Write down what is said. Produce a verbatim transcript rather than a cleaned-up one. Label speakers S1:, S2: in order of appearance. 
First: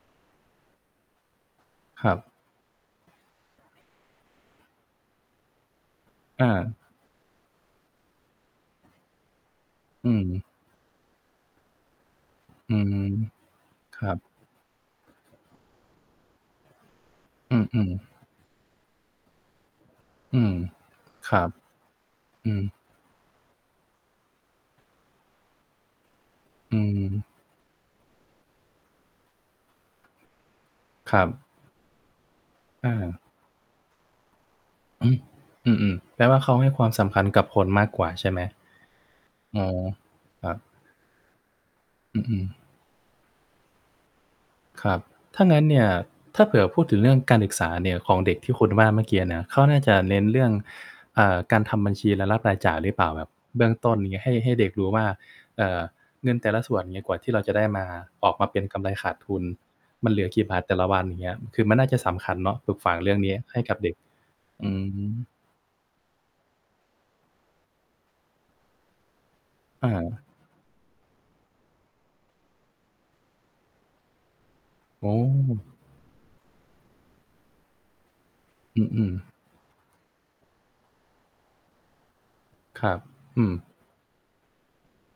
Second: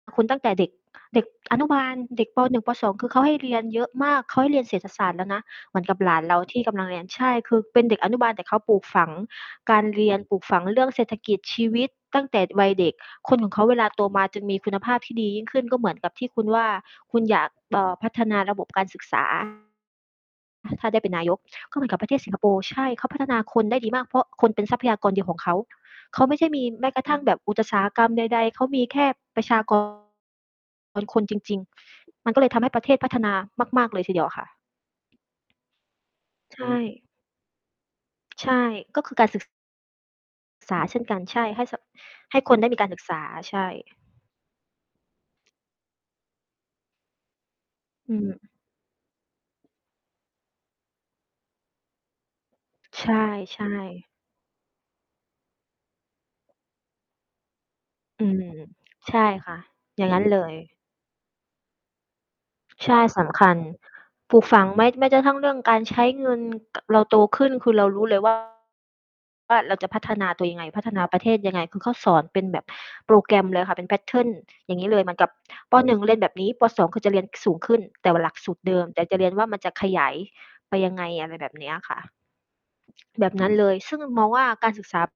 S1: คุณ ตั้งแต่เด็ก เด็กอนุบาล
S2: ครับ
S1: เด็ก ป. หนึ่ง ป. สอง คือเขาให้เรียนเยอะมาก เขาให้เรียนเศรษฐศาสตร์แล้วนะ เหมือนกับหลานเรา
S2: อ
S1: ที่ก
S2: า
S1: ำลังเรียน ใช่ คือเป็นเด็กอนุบาล แต่เขาปลูกฝังการเร
S2: อื
S1: ียน ปลู
S2: ม
S1: กฝังเรื่องเศรษฐกิจ ชีวิตตั้งแต่วั
S2: อ
S1: ย
S2: ื
S1: เด็ก
S2: ม
S1: คนของเขาเวลา
S2: ค
S1: โต
S2: รับ
S1: มาจึงมีคุณภาพที่ดียิ่งขึ้น ก็เหมือนกับที่คุณว่า คุณอยาก
S2: อ
S1: เอ
S2: ื
S1: ่
S2: อ
S1: อ
S2: ๆ
S1: พัฒนาระบบการศึก ษา
S2: อืม
S1: อ่า ถ้าได้เป็นนาย
S2: คร
S1: ก
S2: ับ
S1: ก็เหมือนกับประเทศสิงคโป
S2: อื
S1: ร์
S2: ม
S1: ใช่ เขาพัฒนาคนได้ดีมาก เพราะคนเป็นทรัพยากรเดียวของเขา เขาไม่ใช่มี
S2: อื
S1: แม้กระทั่ง
S2: ม
S1: แบบอุตสาหกรรมใด ๆ เขามีแค่ประชา กร เป็น
S2: ค
S1: ค
S2: ร
S1: น
S2: ั
S1: จ
S2: บ
S1: ริง ๆ มันก็เลยทำให้ประเทศพัฒ
S2: เออ
S1: นามาก ๆ เลยทีเดียวค่ะ
S2: อือ อือ ๆ แปลว่าเขา
S1: ใช
S2: ให้ความส
S1: ่
S2: ำคัญกับคนมากกว่า ใช่ไหม?
S1: ใช่ ก็คือการศึก ส
S2: อ๋อ ครับ
S1: ษาเช่นกัน ใช่ ให้เสาะ
S2: อ
S1: ใ
S2: ื
S1: ห้
S2: อ
S1: ค
S2: ๆ
S1: นได้มีการศึกษา ใช่
S2: ครับ ถ้างั้นเนี่ย ถ้าเผื่อพูดถึงเรื่องการศึกษาเนี่ยข
S1: อื
S2: องเด็ก
S1: ม
S2: ที่คุณว่าเมื่อกี้เนี้ย เขาน่าจะเน้นเรื่อง อ่า การทำบัญชี รายรับ-รายจ่ายหรือเ
S1: ใ
S2: ป
S1: ช
S2: ล่า? แบบเบื
S1: ่
S2: ้องต้น
S1: ๆ
S2: อย่างเงี้ย ให้ ให้เด็กรู้ว่า เอ่อ เงินแต่ละส่วน เงี้ย กว่าที่เราจะได้มา
S1: อื
S2: ออก
S1: ม
S2: มาเป็นกำไรข
S1: ใ
S2: า
S1: ช
S2: ด
S1: ่
S2: ทุน
S1: ค่ะ อย่
S2: ม
S1: า
S2: ั
S1: ง
S2: น
S1: ง
S2: เห
S1: ั
S2: ล
S1: ้
S2: ื
S1: น
S2: อ
S1: เล
S2: กี่บ
S1: ย
S2: าทแต่ละวัน อย่างเงี้ย คือมันน่าจะสำคัญเนาะ ปลูกฝ
S1: ใช
S2: ัง
S1: ่
S2: เรื่อง
S1: ส
S2: เนี้ย
S1: ำคั
S2: ใ
S1: ญ
S2: ห้กับเด็ก
S1: ปลูกฝั
S2: อ
S1: ง
S2: ื
S1: แม้ แม้กระ
S2: อ
S1: ทั่ง เรื่องการใช้เงิน เราโตขึ้นคือเรารู้เลย ว่า ว่าเราจ
S2: อ
S1: ะพัฒ
S2: า
S1: นาตัวยังไง พัฒนาประเทศยังไง คือเขาสอนเป็นแบบโปรแกรมเลยค่ะ เป็น แพตเทิร์น อย่างงี้เล
S2: โ
S1: ย
S2: อ
S1: เหมือนกับ
S2: ้
S1: ป. หนึ่ง เรียนแบบนี้ ป. สอง คือจะเรียนสูงขึ้น แต่ว่าหลักสูตรเด
S2: อ
S1: ิม แต่
S2: ืม
S1: จะเรีย
S2: ๆ
S1: นว่า มันจะขยายไปยังไง อะไรแบบเนี้ยค่ะ
S2: ครับ
S1: แบบ
S2: อ
S1: น
S2: ื
S1: ั้
S2: ม
S1: น เลย ซึ่งมองว่า การศึกษา